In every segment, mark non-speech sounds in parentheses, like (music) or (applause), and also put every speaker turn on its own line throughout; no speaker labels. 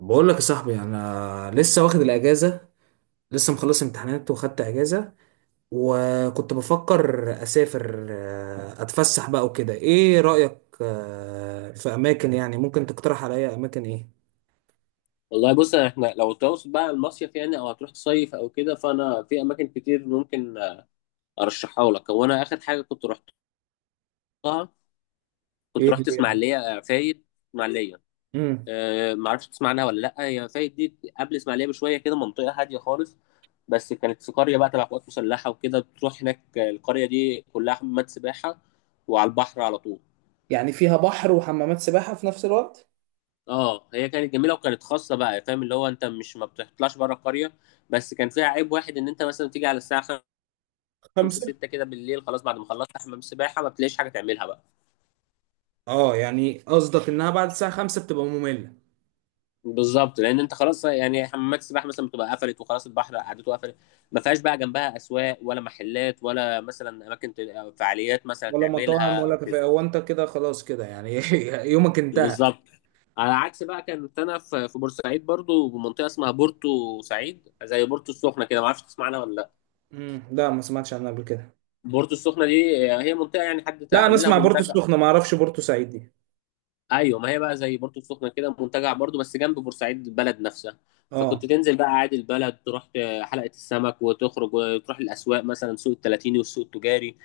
بقول لك يا صاحبي، انا لسه واخد الاجازه. لسه مخلص امتحانات وخدت اجازه. وكنت بفكر اسافر، اتفسح بقى وكده. ايه رايك في اماكن يعني ممكن تقترح عليا اماكن؟ ايه
والله بص احنا لو تقصد بقى المصيف يعني او هتروح تصيف او كده، فانا في اماكن كتير ممكن ارشحها لك. هو انا اخر حاجه كنت رحتها كنت
ايه
رحت
هي؟
اسماعيليه، فايد. اسماعيليه،
امم
ما اعرفش تسمع عنها ولا لا. هي فايد دي قبل اسماعيليه بشويه كده، منطقه هاديه خالص، بس كانت في قريه بقى تبع قوات مسلحه وكده، بتروح هناك، القريه دي كلها حمامات سباحه وعلى البحر على طول.
يعني فيها بحر وحمامات سباحة في نفس الوقت؟
اه هي كانت جميله وكانت خاصه بقى، فاهم؟ اللي هو انت مش ما بتطلعش بره القريه. بس كان فيها عيب واحد، ان انت مثلا تيجي على الساعه 5
خمسة.
6 كده بالليل، خلاص، بعد ما خلصت حمام السباحه ما بتلاقيش حاجه تعملها بقى.
اه يعني قصدك انها بعد الساعه 5 بتبقى ممله؟
بالظبط، لان انت خلاص يعني حمامات السباحه مثلا بتبقى قفلت وخلاص، البحر قعدته قفلت. ما فيهاش بقى جنبها اسواق ولا محلات ولا مثلا اماكن أو فعاليات مثلا
ولا مطاعم
تعملها
ولا
او كده.
كافيه؟ هو انت كده خلاص كده يعني (laughs) يومك انتهى.
بالظبط. على عكس بقى كانت انا في بورسعيد برضو، بمنطقه اسمها بورتو سعيد، زي بورتو السخنه كده، ما اعرفش تسمعنا ولا لا.
لا، ما سمعتش عنها قبل كده.
بورتو السخنه دي هي منطقه يعني حد
لا انا
عاملها
اسمع بورتو
منتجع.
السخنه، ما اعرفش بورتو سعيد دي.
ايوه، ما هي بقى زي بورتو السخنه كده، منتجع برضو بس جنب بورسعيد البلد نفسها. فكنت
اه،
تنزل بقى عادي البلد، تروح حلقه السمك وتخرج وتروح الاسواق، مثلا سوق التلاتيني والسوق التجاري.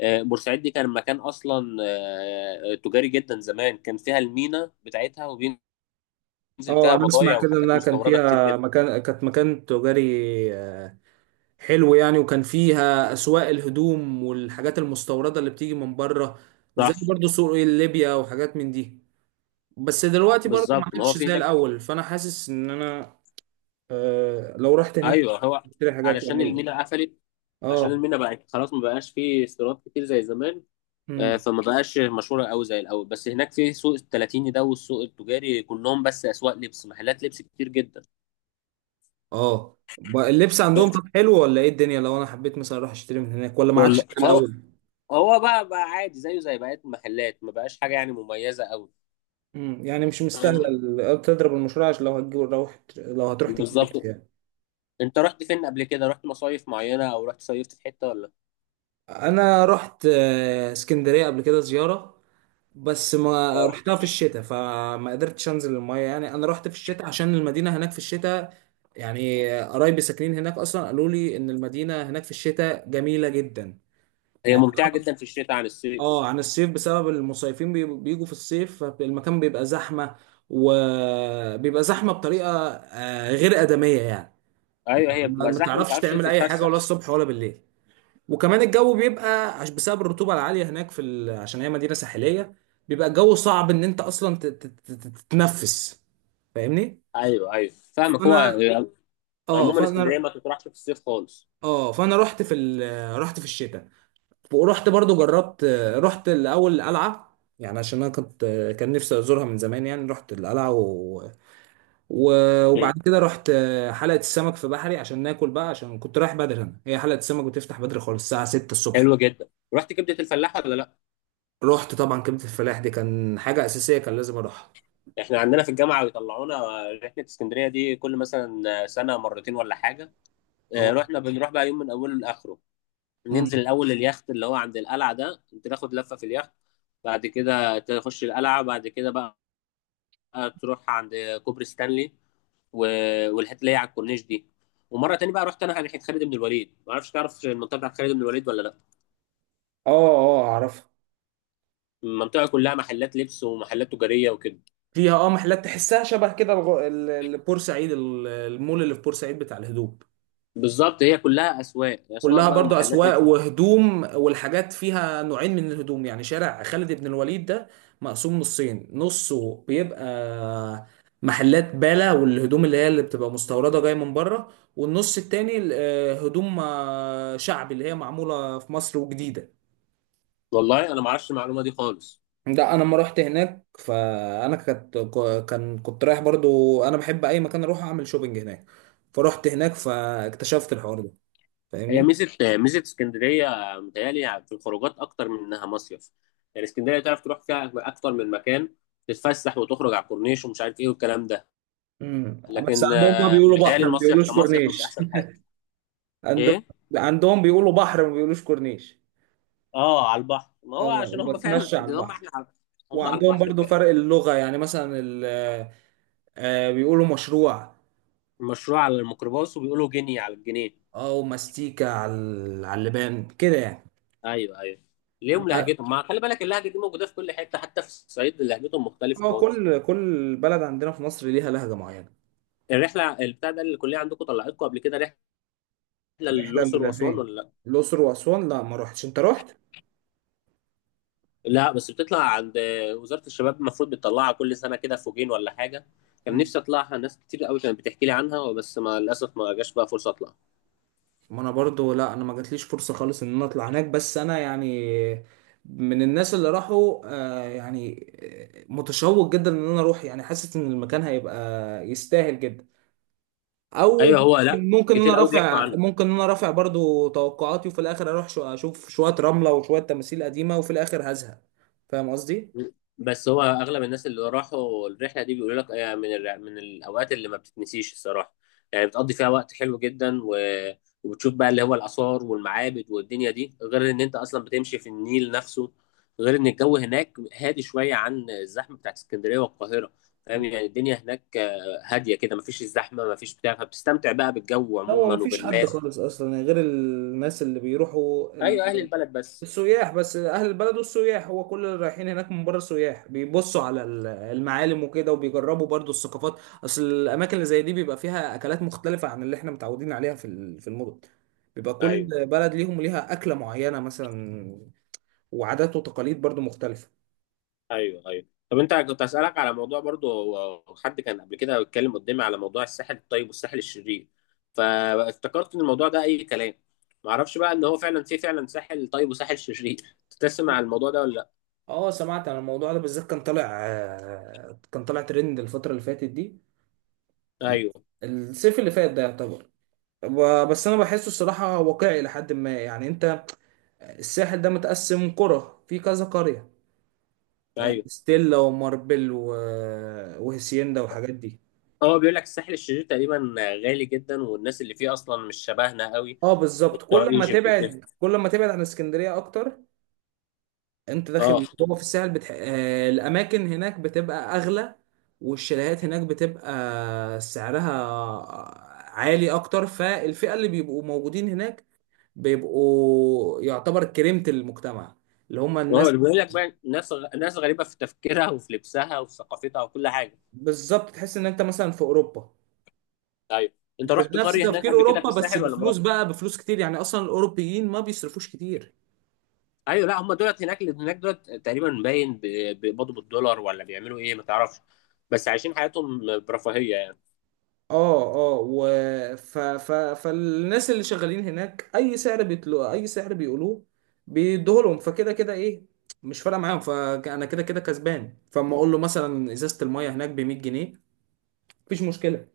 بورسعيد دي كان مكان اصلا، تجاري جدا زمان، كان فيها المينا بتاعتها وبينزل
اه
فيها
انا اسمع
بضايع
كده
وحاجات
انها كان
مستورده كتير
فيها
جدا.
مكان، كانت مكان تجاري. آه، حلو يعني، وكان فيها اسواق الهدوم والحاجات المستورده اللي بتيجي من بره. زي
صح.
برضو سوق ليبيا وحاجات من دي. بس دلوقتي برضو ما
بالظبط، ما هو
عادش
في
زي
هناك.
الاول، فانا حاسس ان انا آه لو رحت هناك
ايوه هو
اشتري حاجات
علشان
يعني.
المينا قفلت. عشان
اه.
المينا بقت خلاص ما بقاش فيه استيراد كتير زي زمان.
امم.
فما بقاش مشهوره قوي زي الاول. بس هناك في سوق التلاتيني ده والسوق التجاري كلهم بس اسواق لبس، محلات لبس كتير جدا.
اه اللبس عندهم طب حلو ولا ايه الدنيا؟ لو انا حبيت مثلا اروح اشتري من هناك ولا ما عادش
والله
زي
هو،
الاول؟
هو بقى عادي زيه زي بقيه المحلات، ما بقاش حاجه يعني مميزه قوي.
مم. يعني مش مستاهله
فاهمني.
تضرب المشروع؟ عشان لو هتجيب، لو لو هتروح تجيب لبس
بالظبط.
يعني.
انت رحت فين قبل كده؟ رحت مصايف معينه او رحت صيفت في حته ولا؟
انا رحت اسكندريه قبل كده زياره. بس ما
اه
رحتها في الشتاء، فما قدرتش انزل المايه يعني. انا رحت في الشتاء عشان المدينه هناك في الشتاء يعني. قرايبي ساكنين هناك اصلا، قالوا لي ان المدينه هناك في الشتاء جميله جدا.
هي
اه.
ممتعه جدا في الشتاء عن الصيف.
عن الصيف بسبب المصيفين بيجوا في الصيف، فالمكان بيبقى زحمه. وبيبقى زحمه بطريقه غير ادميه يعني.
ايوه هي
ما
بتبقى
ما
زحمه ما
تعرفش
بتعرفش
تعمل اي حاجه
تتفسح.
ولا الصبح ولا بالليل. وكمان الجو بيبقى بسبب الرطوبه العاليه هناك في عشان هي مدينه ساحليه، بيبقى الجو صعب ان انت اصلا تتنفس. فاهمني؟
ايوه ايوه فاهمك. هو
فانا، اه
عموما
فانا،
اسكندريه ما تطرحش في الصيف خالص.
اه فانا رحت في رحت في الشتاء. ورحت برضو جربت. رحت الاول القلعه يعني، عشان انا كنت، كان نفسي ازورها من زمان يعني. رحت القلعه وبعد كده رحت حلقة السمك في بحري عشان ناكل بقى، عشان كنت رايح بدري. انا هي حلقة السمك بتفتح بدري خالص الساعة 6 الصبح.
حلوه جدا. رحت كبده الفلاح ولا لا؟
رحت طبعا، كبدة الفلاح دي كان حاجة أساسية، كان لازم أروحها.
احنا عندنا في الجامعه بيطلعونا رحله اسكندريه دي كل مثلا سنه مرتين ولا حاجه. اه،
اه.
رحنا بنروح بقى يوم من اوله لاخره.
امم.
ننزل الاول اليخت اللي هو عند القلعه ده، انت تاخد لفه في اليخت. بعد كده تخش القلعه، بعد كده بقى تروح عند كوبري ستانلي و... والحته اللي هي على الكورنيش دي. ومره تاني بقى رحت انا على ناحيه خالد بن الوليد، ما اعرفش تعرف المنطقه بتاعت خالد بن الوليد ولا لا.
اه. اه أعرفها.
المنطقه كلها محلات لبس ومحلات تجاريه وكده.
فيها اه محلات تحسها شبه كده بورسعيد، المول اللي في بورسعيد بتاع الهدوم.
بالظبط، هي كلها اسواق، اسواق
كلها
بقى
برضو
ومحلات
أسواق
لبس.
وهدوم والحاجات. فيها نوعين من الهدوم يعني. شارع خالد بن الوليد ده مقسوم نصين. نصه بيبقى محلات بالا والهدوم اللي هي اللي بتبقى مستوردة جاية من بره، والنص التاني هدوم شعبي اللي هي معمولة في مصر وجديدة.
والله انا ما اعرفش المعلومه دي خالص.
ده انا لما رحت هناك فانا كنت، كان كنت رايح برضو. انا بحب اي مكان اروح اعمل شوبينج هناك. فرحت هناك فاكتشفت الحوار ده.
هي
فاهمني؟
ميزه، ميزه اسكندريه متهيألي في الخروجات اكتر من انها مصيف. يعني اسكندريه تعرف تروح فيها اكتر من مكان، تتفسح وتخرج على الكورنيش ومش عارف ايه والكلام ده.
امم بس
لكن
عندهم بقى بيقولوا
متهيألي
بحر، ما
المصيف
بيقولوش
كمصيف مش
كورنيش.
احسن حاجه.
(laughs) عندهم،
ايه؟
عندهم بيقولوا بحر ما بيقولوش كورنيش.
اه على البحر. ما هو
اه.
عشان هم فعلا،
وبتمشى على البحر.
هم على
وعندهم
البحر
برضو
فعلا.
فرق اللغة يعني. مثلا آه بيقولوا مشروع،
المشروع على الميكروباص، وبيقولوا جنيه على الجنيه.
او ماستيكا على على اللبان كده يعني.
ايوه ايوه. ليهم
أما-
لهجتهم، ما خلي بالك اللهجه دي موجوده في كل حته، حتى في الصعيد لهجتهم مختلفه
اه
خالص.
كل بلد عندنا في مصر ليها لهجة معينة.
الرحله البتاع ده اللي الكليه عندكم طلعتكم قبل كده رحله
احنا
للاقصر
اللي
واسوان
فين؟
ولا لا؟
الأقصر وأسوان، لا ما روحتش. انت روحت؟
لا، بس بتطلع عند وزاره الشباب، المفروض بتطلعها كل سنه كده فوجين ولا حاجه. كان نفسي اطلعها، ناس كتير قوي كانت بتحكي لي عنها بس ما للاسف ما جاش بقى فرصه اطلع.
ما انا برضو، لا انا ما جاتليش فرصة خالص ان انا اطلع هناك. بس انا يعني من الناس اللي راحوا، يعني متشوق جدا ان انا اروح. يعني حاسس ان المكان هيبقى يستاهل جدا. او
ايوه هو، لا كتير قوي بيحكوا عنه.
ممكن ان انا رافع برضو توقعاتي، وفي الاخر اروح اشوف شوية رملة وشوية تماثيل قديمة، وفي الاخر هزهق. فاهم قصدي؟
بس هو اغلب الناس اللي راحوا الرحله دي بيقولوا لك، من الاوقات اللي ما بتتنسيش الصراحه. يعني بتقضي فيها وقت حلو جدا و... وبتشوف بقى اللي هو الاثار والمعابد والدنيا دي، غير ان انت اصلا بتمشي في النيل نفسه، غير ان الجو هناك هادي شويه عن الزحمه بتاعت اسكندريه والقاهره. فاهم؟
مم.
يعني الدنيا هناك هاديه كده، مفيش الزحمه مفيش بتاع، فبتستمتع بقى بالجو
لا هو
عموما
مفيش حد
وبالناس.
خالص اصلا غير الناس اللي بيروحوا،
ايوه اهل البلد بس.
السياح بس، اهل البلد والسياح. هو كل اللي رايحين هناك من بره سياح، بيبصوا على المعالم وكده، وبيجربوا برضو الثقافات. اصل الاماكن اللي زي دي بيبقى فيها اكلات مختلفة عن اللي احنا متعودين عليها في في المدن. بيبقى كل
ايوه
بلد ليها اكلة معينة مثلا، وعادات وتقاليد برضو مختلفة.
ايوه ايوه. طب انت كنت اسالك على موضوع برضو. هو حد كان قبل كده بيتكلم قدامي على موضوع الساحل الطيب والساحل الشرير، فافتكرت ان الموضوع ده اي كلام، ما اعرفش بقى ان هو فعلا في فعلا ساحل طيب وساحل شرير (laughs) تسمع على الموضوع ده ولا لا؟
اه، سمعت عن الموضوع ده. بالذات كان طالع، كان طالع ترند الفترة اللي فاتت دي،
ايوه
الصيف اللي فات ده يعتبر. بس انا بحسه الصراحة واقعي لحد ما يعني. انت الساحل ده متقسم قرى، في كذا قرية:
ايوه.
ستيلا وماربل وهسيندا والحاجات دي.
هو بيقول لك الساحل الشرير تقريبا غالي جدا، والناس اللي فيه اصلا مش شبهنا قوي
اه بالظبط،
وبتوع ايجيبت وكده.
كل ما تبعد عن اسكندرية اكتر، انت
اه.
داخل جوه في الساحل آه الاماكن هناك بتبقى اغلى. والشاليهات هناك بتبقى سعرها عالي اكتر. فالفئة اللي بيبقوا موجودين هناك بيبقوا يعتبر كريمة المجتمع، اللي هم
هو
الناس.
بيقول لك بقى ناس ناس غريبه في تفكيرها وفي لبسها وفي ثقافتها وكل حاجه.
بالظبط، تحس ان انت مثلا في اوروبا.
ايوه. انت رحت
بنفس
قريه هناك
تفكير
قبل كده في
اوروبا بس
الساحل ولا
بفلوس
ما؟
بقى، بفلوس كتير يعني. اصلا الاوروبيين ما بيصرفوش كتير.
ايوه لا، هم دولت هناك، اللي هناك دولت تقريبا باين بيقبضوا بالدولار ولا بيعملوا ايه ما تعرفش، بس عايشين حياتهم برفاهيه يعني.
اه، اه. فالناس اللي شغالين هناك اي سعر بيطلو اي سعر بيقولوه بيدوه لهم، فكده كده ايه، مش فارقه معاهم. فانا كده كده كسبان، فاما اقول له مثلا ازازه الميه هناك ب 100 جنيه، مفيش مشكله.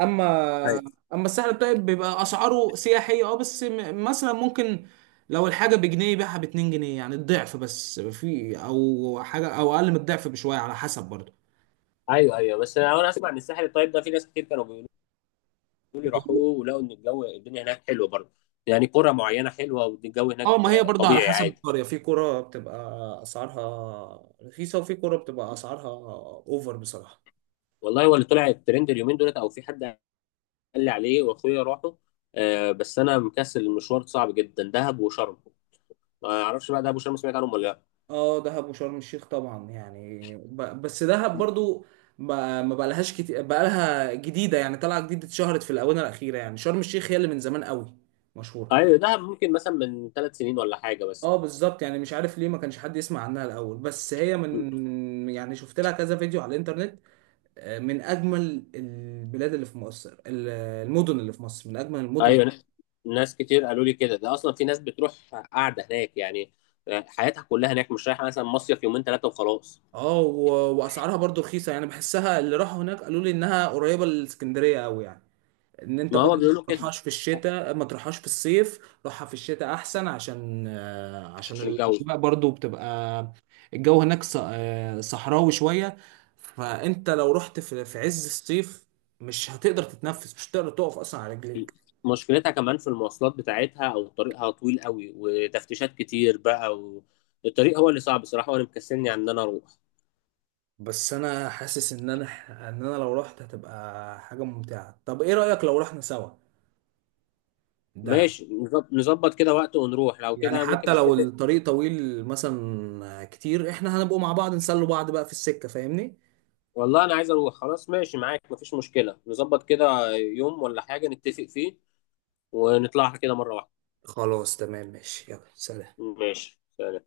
اما
ايوه
اما الساحل الطيب بيبقى اسعاره سياحيه، اه. بس مثلا ممكن لو الحاجه بجنيه يبيعها ب 2 جنيه يعني الضعف بس، في او حاجه او اقل من الضعف بشويه، على حسب برضه.
ايوه ايوه. بس انا اسمع ان الساحل الطيب ده في ناس كتير كانوا بيقولوا لي
بيقولوا-
روحوه ولقوا ان الجو، الدنيا هناك حلوه برضه. يعني قرى معينه حلوه والجو هناك
اه ما هي برضه على
طبيعي
حسب
عادي.
القريه. في قرى بتبقى اسعارها رخيصه، وفي قرى بتبقى اسعارها اوفر بصراحه.
والله هو اللي طلع الترند اليومين دولت، او في حد قال لي عليه، واخويا راحوا. آه، بس انا مكسل، المشوار صعب جدا، دهب وشرم. ما اعرفش بقى دهب وشرم سمعت عنهم ولا لا؟
اه دهب وشرم الشيخ طبعا يعني بس دهب برضو ما بقى لهاش كتير، بقى لها جديده يعني، طالعه جديده، اتشهرت في الاونه الاخيره يعني. شرم الشيخ هي اللي من زمان قوي مشهوره.
ايوه، دهب ممكن مثلا من 3 سنين ولا حاجه بس.
اه بالظبط، يعني مش عارف ليه ما كانش حد يسمع عنها الاول. بس هي من يعني، شفت لها كذا فيديو على الانترنت. من اجمل البلاد اللي في مصر، المدن اللي في مصر من اجمل المدن.
ايوه، ناس كتير قالوا لي كده، ده اصلا في ناس بتروح قاعده هناك يعني، حياتها كلها هناك، مش رايحه مثلا مصيف يومين ثلاثه وخلاص.
اه واسعارها برضو رخيصه يعني. بحسها، اللي راحوا هناك قالوا لي انها قريبه للاسكندريه قوي يعني. ان انت
ما هو
برضو ما
بيقولوا كده
تروحهاش في الشتاء، ما تروحهاش في الصيف. روحها في الشتاء احسن، عشان عشان
عشان الجو.
الاجواء برضو بتبقى، الجو هناك صحراوي شوية. فانت لو رحت في عز الصيف مش هتقدر تتنفس، مش هتقدر تقف اصلا على رجليك.
مشكلتها كمان في المواصلات بتاعتها، او طريقها طويل قوي وتفتيشات كتير بقى، والطريق هو اللي صعب بصراحه، وانا مكسلني عن ان انا اروح.
بس انا حاسس ان انا، لو رحت هتبقى حاجة ممتعة. طب ايه رأيك لو رحنا سوا دهب؟
ماشي نظبط كده وقت ونروح، لو
يعني
كده ممكن
حتى لو
نتفق.
الطريق طويل مثلا كتير، احنا هنبقوا مع بعض نسلوا بعض بقى في السكة. فاهمني؟
والله انا عايز اروح خلاص، ماشي معاك مفيش مشكله، نظبط كده يوم ولا حاجه نتفق فيه ونطلعها كده مره واحده.
خلاص تمام ماشي، يلا سلام.
ماشي سلام.